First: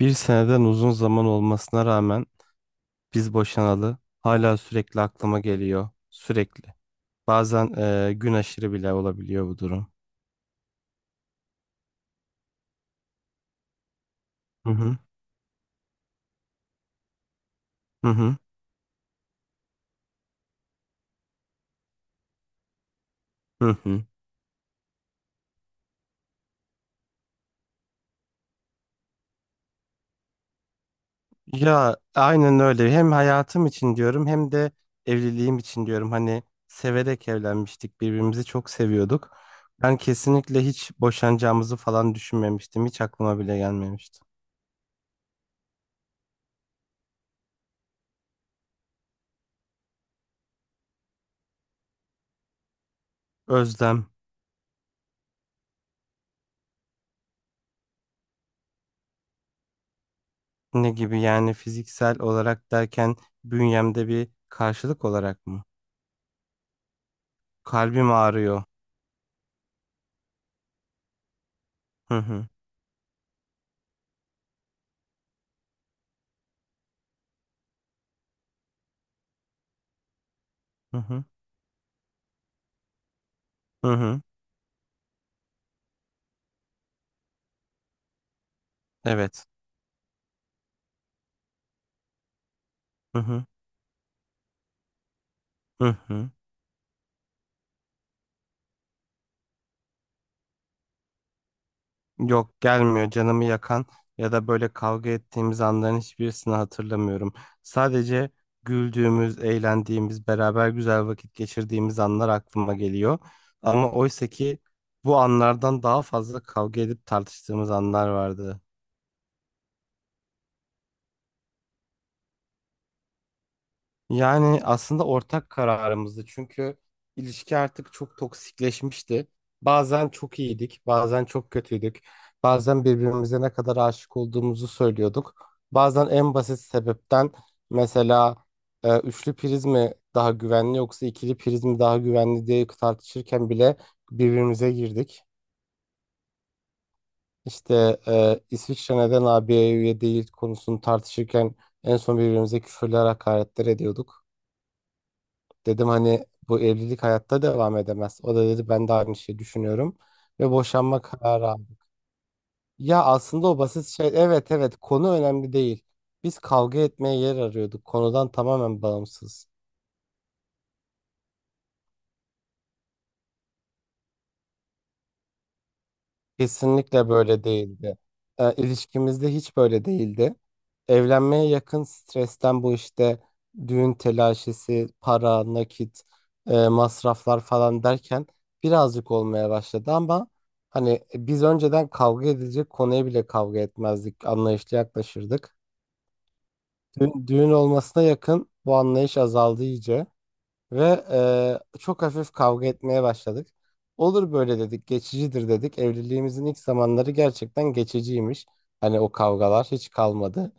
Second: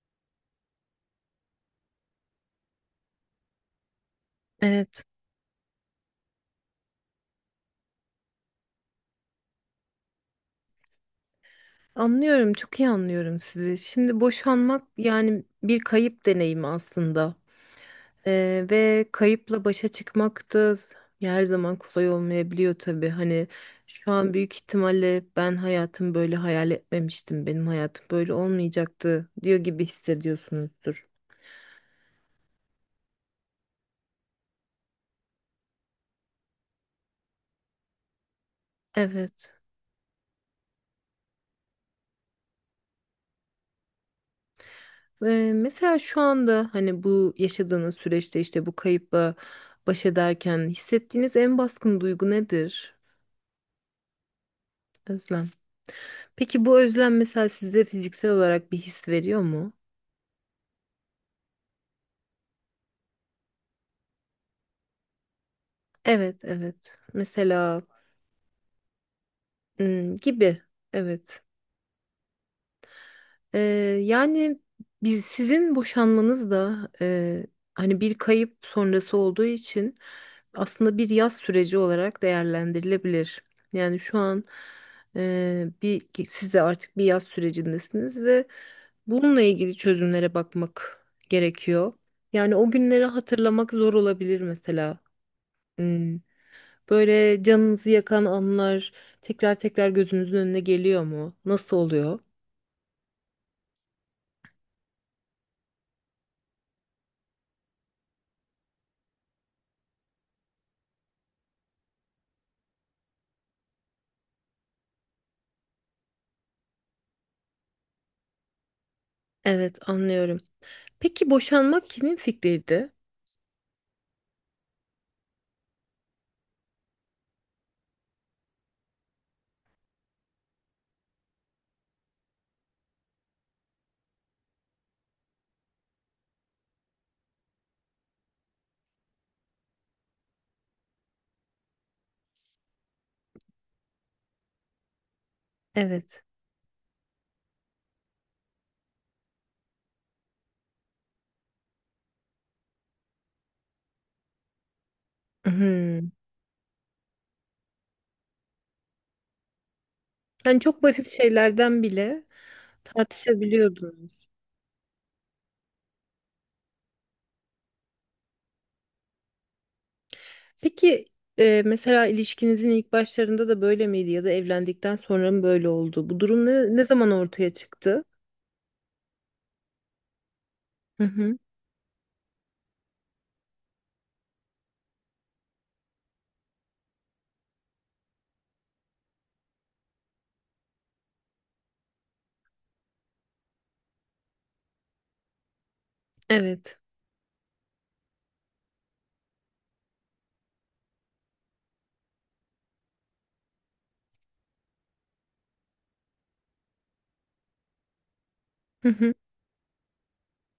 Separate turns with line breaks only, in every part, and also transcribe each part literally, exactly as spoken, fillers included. Bir seneden uzun zaman olmasına rağmen biz boşanalı hala sürekli
Evet,
aklıma geliyor. Sürekli. Bazen e, gün aşırı bile olabiliyor bu durum.
anlıyorum, çok iyi anlıyorum sizi. Şimdi
Hı
boşanmak
hı.
yani bir kayıp deneyimi aslında.
Hı hı.
Ee, ve kayıpla başa çıkmak da her zaman kolay olmayabiliyor tabii. Hani
Hı hı.
şu an büyük ihtimalle ben hayatım böyle hayal etmemiştim, benim hayatım böyle olmayacaktı diyor gibi hissediyorsunuzdur.
Ya aynen öyle. Hem hayatım için diyorum hem de evliliğim için diyorum. Hani severek evlenmiştik. Birbirimizi çok seviyorduk.
Evet.
Ben kesinlikle hiç boşanacağımızı falan düşünmemiştim. Hiç aklıma bile gelmemişti.
Ve mesela şu anda hani bu yaşadığınız süreçte işte bu kayıpla baş ederken hissettiğiniz en baskın duygu nedir?
Özlem.
Özlem. Peki bu özlem mesela size fiziksel olarak bir his veriyor mu?
Ne gibi yani, fiziksel olarak derken bünyemde bir karşılık olarak mı?
Evet, evet. Mesela
Kalbim ağrıyor.
hmm, gibi. Evet.
Hı hı.
Ee, Yani biz sizin boşanmanız da e, hani bir kayıp sonrası olduğu için
Hı
aslında bir
hı.
yaz süreci olarak değerlendirilebilir.
Hı
Yani şu
hı.
an e, bir ki siz de artık bir yaz sürecindesiniz ve bununla
Evet.
ilgili çözümlere bakmak gerekiyor. Yani o günleri
Hı hı.
hatırlamak zor olabilir mesela.
Hı
Hmm,
hı.
Böyle canınızı yakan anlar tekrar tekrar gözünüzün önüne geliyor mu? Nasıl oluyor?
Yok, gelmiyor canımı yakan ya da böyle kavga ettiğimiz anların hiçbirisini hatırlamıyorum. Sadece güldüğümüz, eğlendiğimiz, beraber güzel vakit geçirdiğimiz anlar aklıma geliyor. Ama oysa ki bu anlardan daha fazla kavga edip tartıştığımız anlar vardı.
Evet, anlıyorum. Peki boşanmak kimin fikriydi?
Yani aslında ortak kararımızdı, çünkü ilişki artık çok toksikleşmişti. Bazen çok iyiydik, bazen çok kötüydük. Bazen birbirimize ne kadar aşık olduğumuzu söylüyorduk. Bazen en basit sebepten, mesela e, üçlü priz mi daha güvenli yoksa ikili priz mi daha güvenli diye tartışırken bile birbirimize girdik.
Evet.
İşte e, İsviçre neden A B'ye üye değil konusunu tartışırken en son birbirimize küfürler, hakaretler ediyorduk. Dedim
Hmm.
hani bu evlilik hayatta devam edemez. O da dedi ben de aynı şeyi düşünüyorum ve
Yani çok
boşanma
basit
kararı
şeylerden
aldık.
bile
Ya aslında o basit şey,
tartışabiliyordunuz.
evet evet konu önemli değil. Biz kavga etmeye yer arıyorduk, konudan tamamen bağımsız.
Peki e, mesela ilişkinizin ilk başlarında da böyle miydi ya da evlendikten sonra mı böyle oldu? Bu durum ne, ne
Kesinlikle
zaman
böyle
ortaya
değildi.
çıktı?
E, ilişkimizde hiç böyle değildi.
Hı hı.
Evlenmeye yakın stresten, bu işte düğün telaşesi, para, nakit, e, masraflar falan derken birazcık olmaya başladı, ama hani e, biz önceden kavga edilecek konuya bile kavga etmezdik, anlayışla yaklaşırdık.
Evet.
Düğün, düğün olmasına yakın bu anlayış azaldı iyice. Ve e, çok hafif kavga etmeye başladık. Olur böyle dedik, geçicidir dedik. Evliliğimizin ilk zamanları gerçekten geçiciymiş.
Hı
Hani o
hı.
kavgalar hiç kalmadı.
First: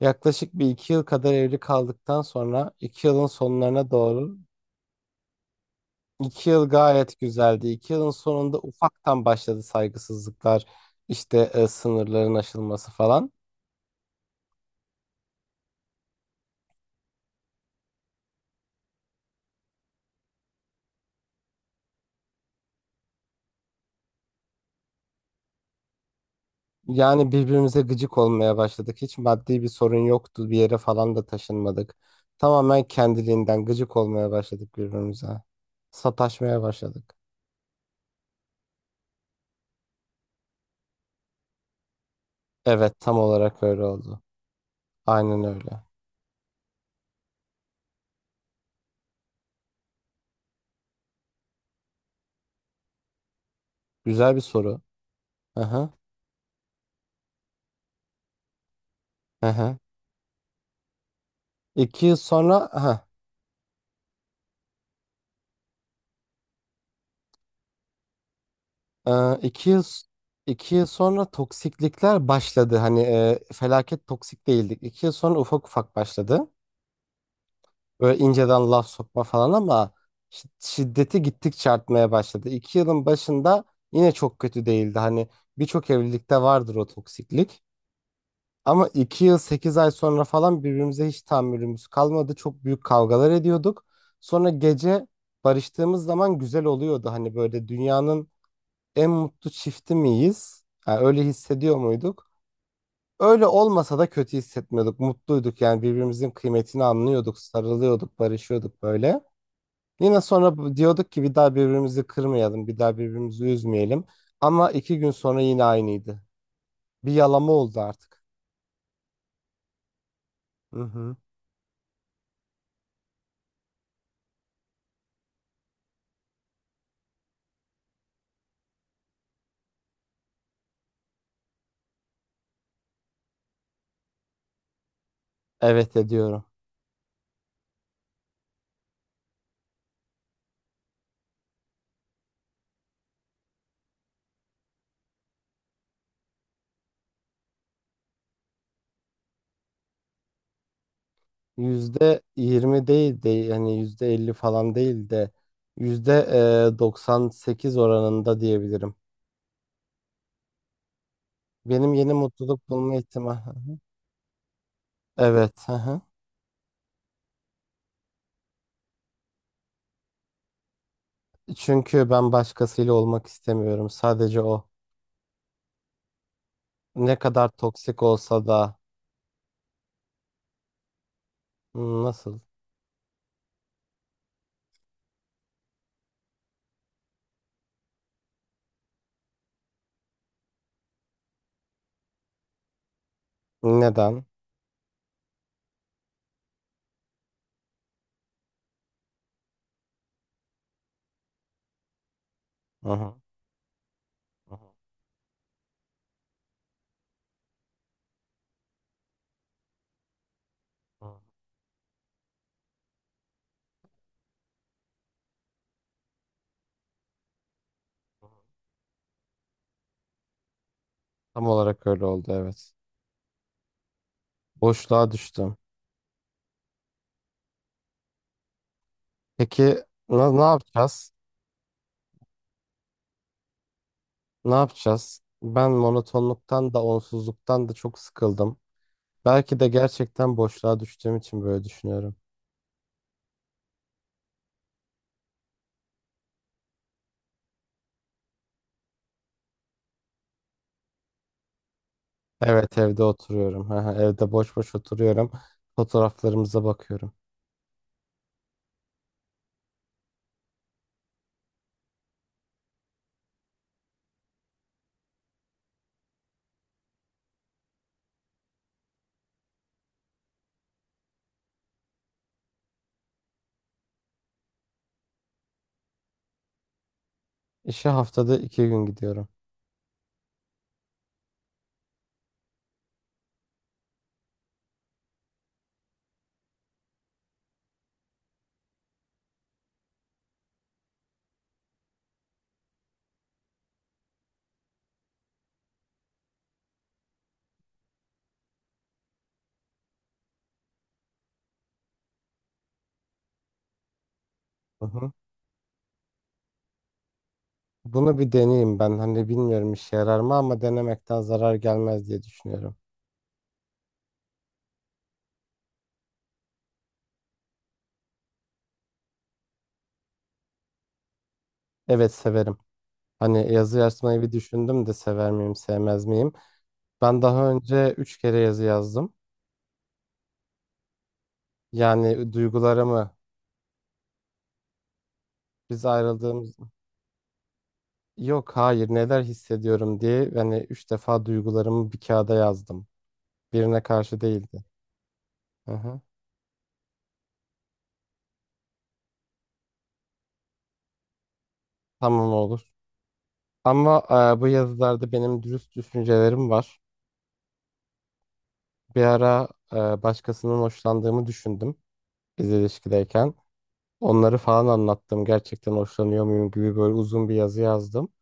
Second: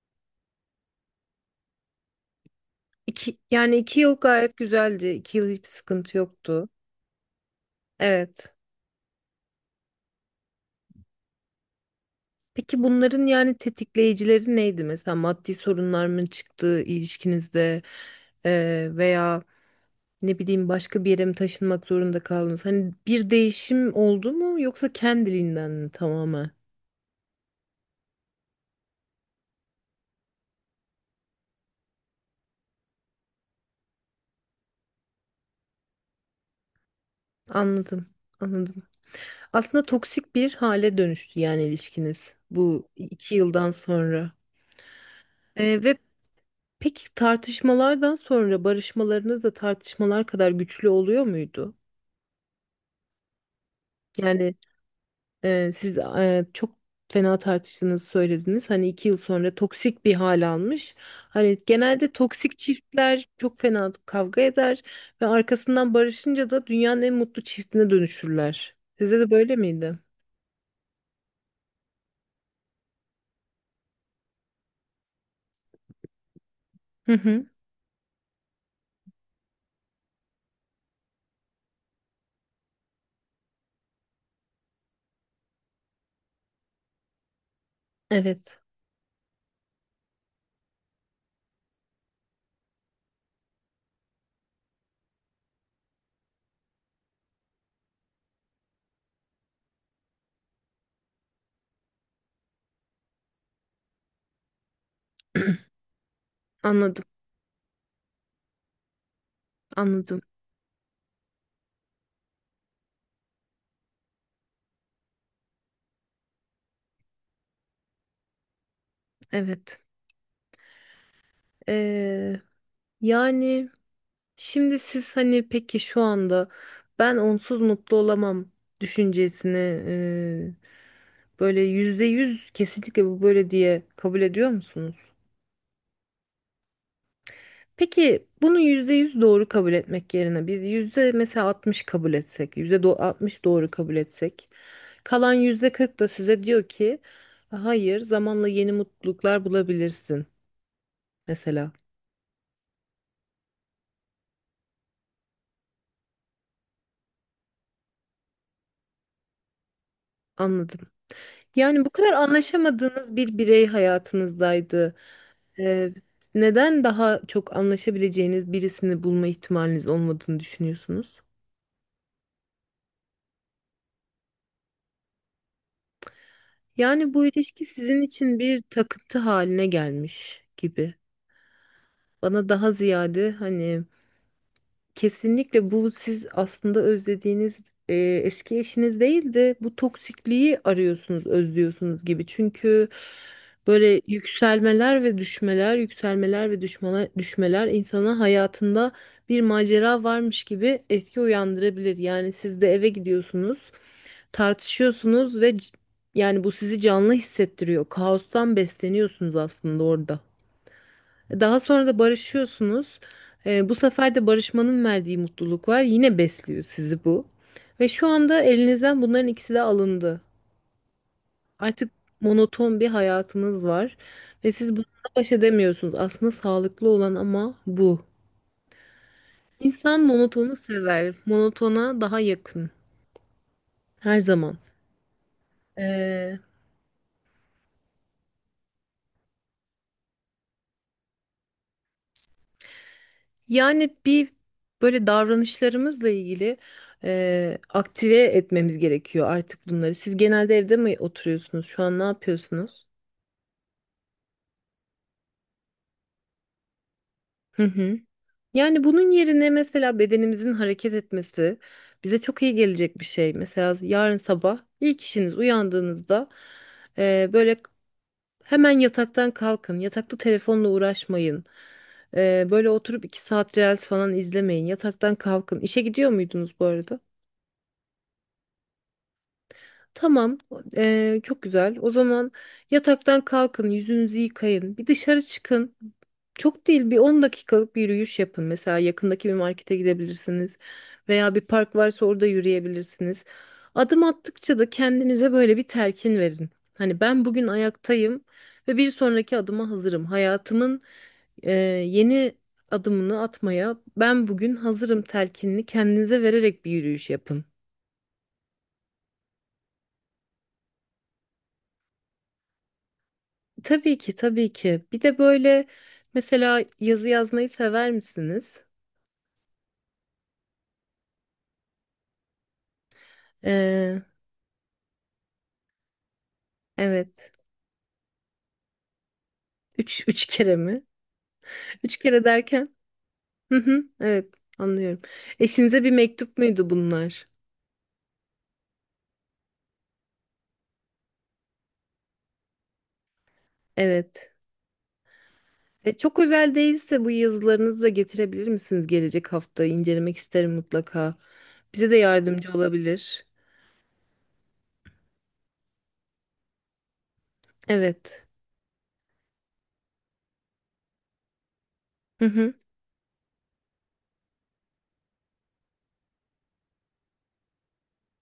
Yaklaşık bir iki yıl kadar evli kaldıktan sonra iki yılın
İki, yani
sonlarına
iki yıl
doğru
gayet güzeldi. İki yıl hiçbir sıkıntı
iki
yoktu.
yıl gayet güzeldi. iki yılın
Evet.
sonunda ufaktan başladı saygısızlıklar, işte e, sınırların
Peki
aşılması
bunların
falan.
yani tetikleyicileri neydi? Mesela maddi sorunlar mı çıktı ilişkinizde Ee, veya ne bileyim başka bir yere mi taşınmak zorunda kaldınız? Hani bir değişim oldu mu yoksa kendiliğinden mi tamamen?
Yani birbirimize gıcık olmaya başladık. Hiç maddi bir sorun yoktu. Bir yere falan da taşınmadık. Tamamen kendiliğinden gıcık olmaya başladık birbirimize. Sataşmaya başladık.
Anladım, anladım. Aslında toksik bir hale dönüştü yani ilişkiniz bu
Evet, tam
iki
olarak
yıldan
öyle oldu.
sonra.
Aynen öyle.
Ee, ve peki tartışmalardan sonra barışmalarınız da tartışmalar kadar güçlü oluyor muydu?
Güzel bir
Yani
soru.
Ee,
Aha,
siz e, çok fena tartıştığınızı söylediniz. Hani iki yıl sonra
aha.
toksik bir hal almış. Hani
İki
genelde
yıl sonra,
toksik
aha,
çiftler çok fena kavga eder ve arkasından barışınca da dünyanın en mutlu çiftine dönüşürler. Size de
e,
böyle
iki yıl,
miydi?
iki yıl sonra toksiklikler başladı. Hani e, felaket toksik değildik. iki yıl sonra ufak ufak başladı.
Hı hı.
Böyle inceden laf sokma falan, ama şi- şiddeti gittikçe artmaya başladı. iki yılın başında yine çok kötü değildi. Hani birçok evlilikte vardır o toksiklik.
Evet.
Ama iki yıl sekiz ay sonra falan birbirimize hiç tahammülümüz kalmadı. Çok büyük kavgalar ediyorduk. Sonra gece barıştığımız zaman güzel oluyordu. Hani böyle dünyanın en mutlu çifti miyiz, ha, öyle hissediyor muyduk? Öyle olmasa da kötü hissetmiyorduk. Mutluyduk yani, birbirimizin kıymetini
Anladım,
anlıyorduk, sarılıyorduk, barışıyorduk böyle.
anladım.
Yine sonra bu- diyorduk ki bir daha birbirimizi kırmayalım, bir daha birbirimizi üzmeyelim. Ama iki gün sonra yine aynıydı. Bir yalama oldu artık.
Evet.
Hı hı.
Ee, Yani. Şimdi siz hani peki şu anda ben onsuz mutlu olamam düşüncesini e, böyle yüzde yüz kesinlikle bu böyle diye kabul ediyor musunuz?
Evet, ediyorum.
Peki bunu yüzde yüz doğru kabul etmek yerine biz yüzde mesela altmış kabul etsek, yüzde do- altmış doğru kabul etsek, kalan yüzde kırk da size diyor ki hayır zamanla yeni mutluluklar bulabilirsin mesela.
Yüzde yirmi değil de, yani yüzde elli falan değil de, yüzde e, doksan sekiz oranında diyebilirim.
Anladım. Yani bu
Benim yeni
kadar
mutluluk bulma
anlaşamadığınız bir
ihtimali. Hı
birey
hı.
hayatınızdaydı.
Evet. Hı
Ee,
hı.
Neden daha çok anlaşabileceğiniz birisini bulma ihtimaliniz olmadığını düşünüyorsunuz?
Çünkü ben başkasıyla olmak istemiyorum. Sadece o.
Yani
Ne
bu
kadar
ilişki sizin
toksik
için
olsa
bir
da.
takıntı haline gelmiş gibi.
Hı, nasıl?
Bana daha ziyade hani kesinlikle bu siz aslında özlediğiniz e, eski eşiniz değil de bu toksikliği arıyorsunuz, özlüyorsunuz gibi. Çünkü böyle
Neden?
yükselmeler ve düşmeler, yükselmeler ve düşmeler, düşmeler insana hayatında bir macera varmış gibi etki uyandırabilir. Yani siz de eve
Hı hı.
gidiyorsunuz,
Hı hı.
tartışıyorsunuz ve c- yani bu sizi canlı hissettiriyor. Kaostan besleniyorsunuz aslında orada.
Hı.
Daha sonra da barışıyorsunuz. Ee, bu sefer de barışmanın verdiği mutluluk var. Yine besliyor sizi bu. Ve şu anda elinizden bunların ikisi de alındı.
Tam olarak
Artık
öyle oldu, evet.
monoton bir hayatınız var. Ve siz bununla
Boşluğa
baş
düştüm.
edemiyorsunuz. Aslında sağlıklı olan ama bu.
Peki
İnsan
na- ne
monotonu
yapacağız?
sever. Monotona daha yakın. Her
Ne
zaman.
yapacağız? Ben
Ee,
monotonluktan da onsuzluktan da çok sıkıldım. Belki de gerçekten boşluğa düştüğüm için böyle düşünüyorum.
Yani bir böyle davranışlarımızla ilgili eee, aktive etmemiz gerekiyor artık bunları. Siz genelde evde mi oturuyorsunuz? Şu an ne
Evet,
yapıyorsunuz?
evde oturuyorum. Evde boş boş oturuyorum. Fotoğraflarımıza bakıyorum.
Hı hı. Yani bunun yerine mesela bedenimizin hareket etmesi bize çok iyi gelecek bir şey. Mesela yarın sabah ilk işiniz uyandığınızda eee, böyle hemen yataktan kalkın. Yatakta telefonla uğraşmayın. Eee, böyle oturup iki saat reels falan izlemeyin. Yataktan kalkın. İşe gidiyor muydunuz bu arada?
İşe haftada iki gün gidiyorum.
Tamam, eee, çok güzel. O zaman yataktan kalkın, yüzünüzü yıkayın, bir dışarı çıkın. Çok değil, bir on dakikalık bir yürüyüş yapın. Mesela yakındaki bir markete gidebilirsiniz veya bir park varsa orada yürüyebilirsiniz. Adım attıkça da kendinize böyle bir telkin verin. Hani ben bugün ayaktayım ve bir sonraki adıma hazırım. Hayatımın eee, yeni adımını atmaya ben bugün
Hı
hazırım
hı.
telkinini kendinize vererek bir yürüyüş yapın.
Bunu bir deneyeyim ben. Hani bilmiyorum işe yarar mı, ama denemekten zarar gelmez diye düşünüyorum.
Tabii ki tabii ki. Bir de böyle mesela yazı yazmayı sever misiniz?
Evet, severim. Hani yazı
Ee,
yazmayı bir düşündüm de, sever miyim, sevmez miyim? Ben
evet.
daha önce üç kere yazı yazdım.
Üç, üç kere mi? Üç kere
Yani
derken?
duygularımı,
Hı hı, evet anlıyorum. Eşinize
biz
bir mektup
ayrıldığımız
muydu bunlar?
yok, hayır, neler hissediyorum diye hani üç defa duygularımı bir kağıda yazdım. Birine karşı
Evet.
değildi. Hı
E,
hı.
çok özel değilse bu yazılarınızı da getirebilir misiniz gelecek hafta? İncelemek isterim mutlaka. Bize de
Tamam,
yardımcı
olur.
olabilir.
Ama e, bu yazılarda benim dürüst düşüncelerim var.
Evet.
Bir ara e, başkasının hoşlandığımı düşündüm.
Hı
Biz
hı.
ilişkideyken. Onları falan anlattım. Gerçekten hoşlanıyor muyum gibi böyle uzun bir yazı yazdım.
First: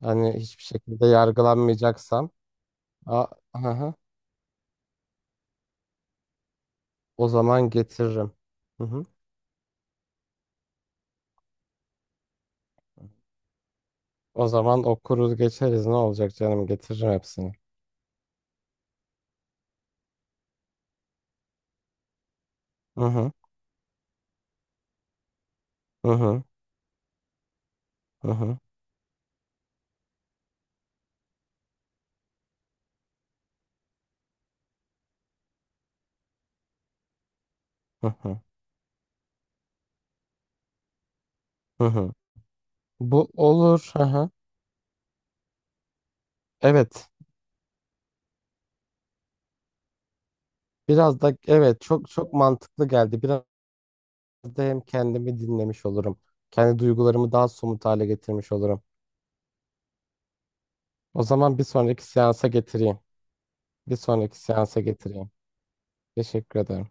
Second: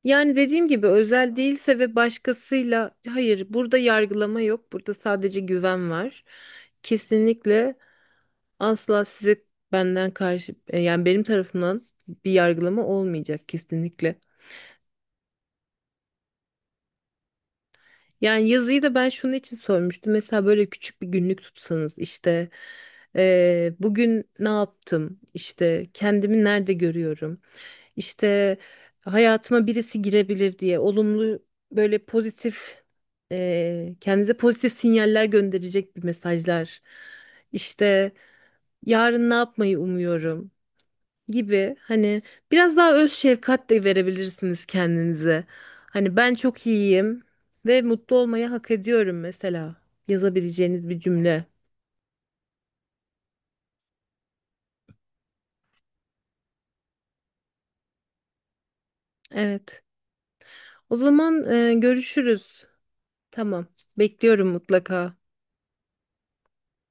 Hani
Yani
hiçbir
dediğim gibi
şekilde
özel değilse ve
yargılanmayacaksam,
başkasıyla
a,
hayır burada
aha,
yargılama yok. Burada sadece güven var.
o zaman
Kesinlikle
getiririm. Hı hı.
asla size benden karşı e, yani benim tarafımdan bir yargılama olmayacak kesinlikle.
O zaman okuruz geçeriz, ne olacak canım, getiririm hepsini.
Yani yazıyı da ben şunun için sormuştum. Mesela böyle küçük bir günlük tutsanız işte
Hı hı.
e, bugün ne yaptım? İşte
Hı hı.
kendimi nerede görüyorum?
Hı
İşte
hı.
hayatıma birisi girebilir diye olumlu böyle pozitif e, kendinize pozitif sinyaller gönderecek bir mesajlar. İşte
Hı hı.
yarın ne yapmayı umuyorum gibi
Hı hı.
hani biraz daha öz
Bu
şefkat de
olur. Hı hı.
verebilirsiniz kendinize. Hani ben çok
Evet.
iyiyim ve mutlu olmayı hak ediyorum mesela yazabileceğiniz bir
Biraz da,
cümle.
evet, çok çok mantıklı geldi. Biraz da hem kendimi dinlemiş olurum. Kendi duygularımı daha somut hale getirmiş olurum.
Evet. O
O
zaman
zaman bir
e,
sonraki seansa
görüşürüz.
getireyim.
Tamam.
Bir sonraki
Bekliyorum
seansa
mutlaka.
getireyim. Teşekkür ederim.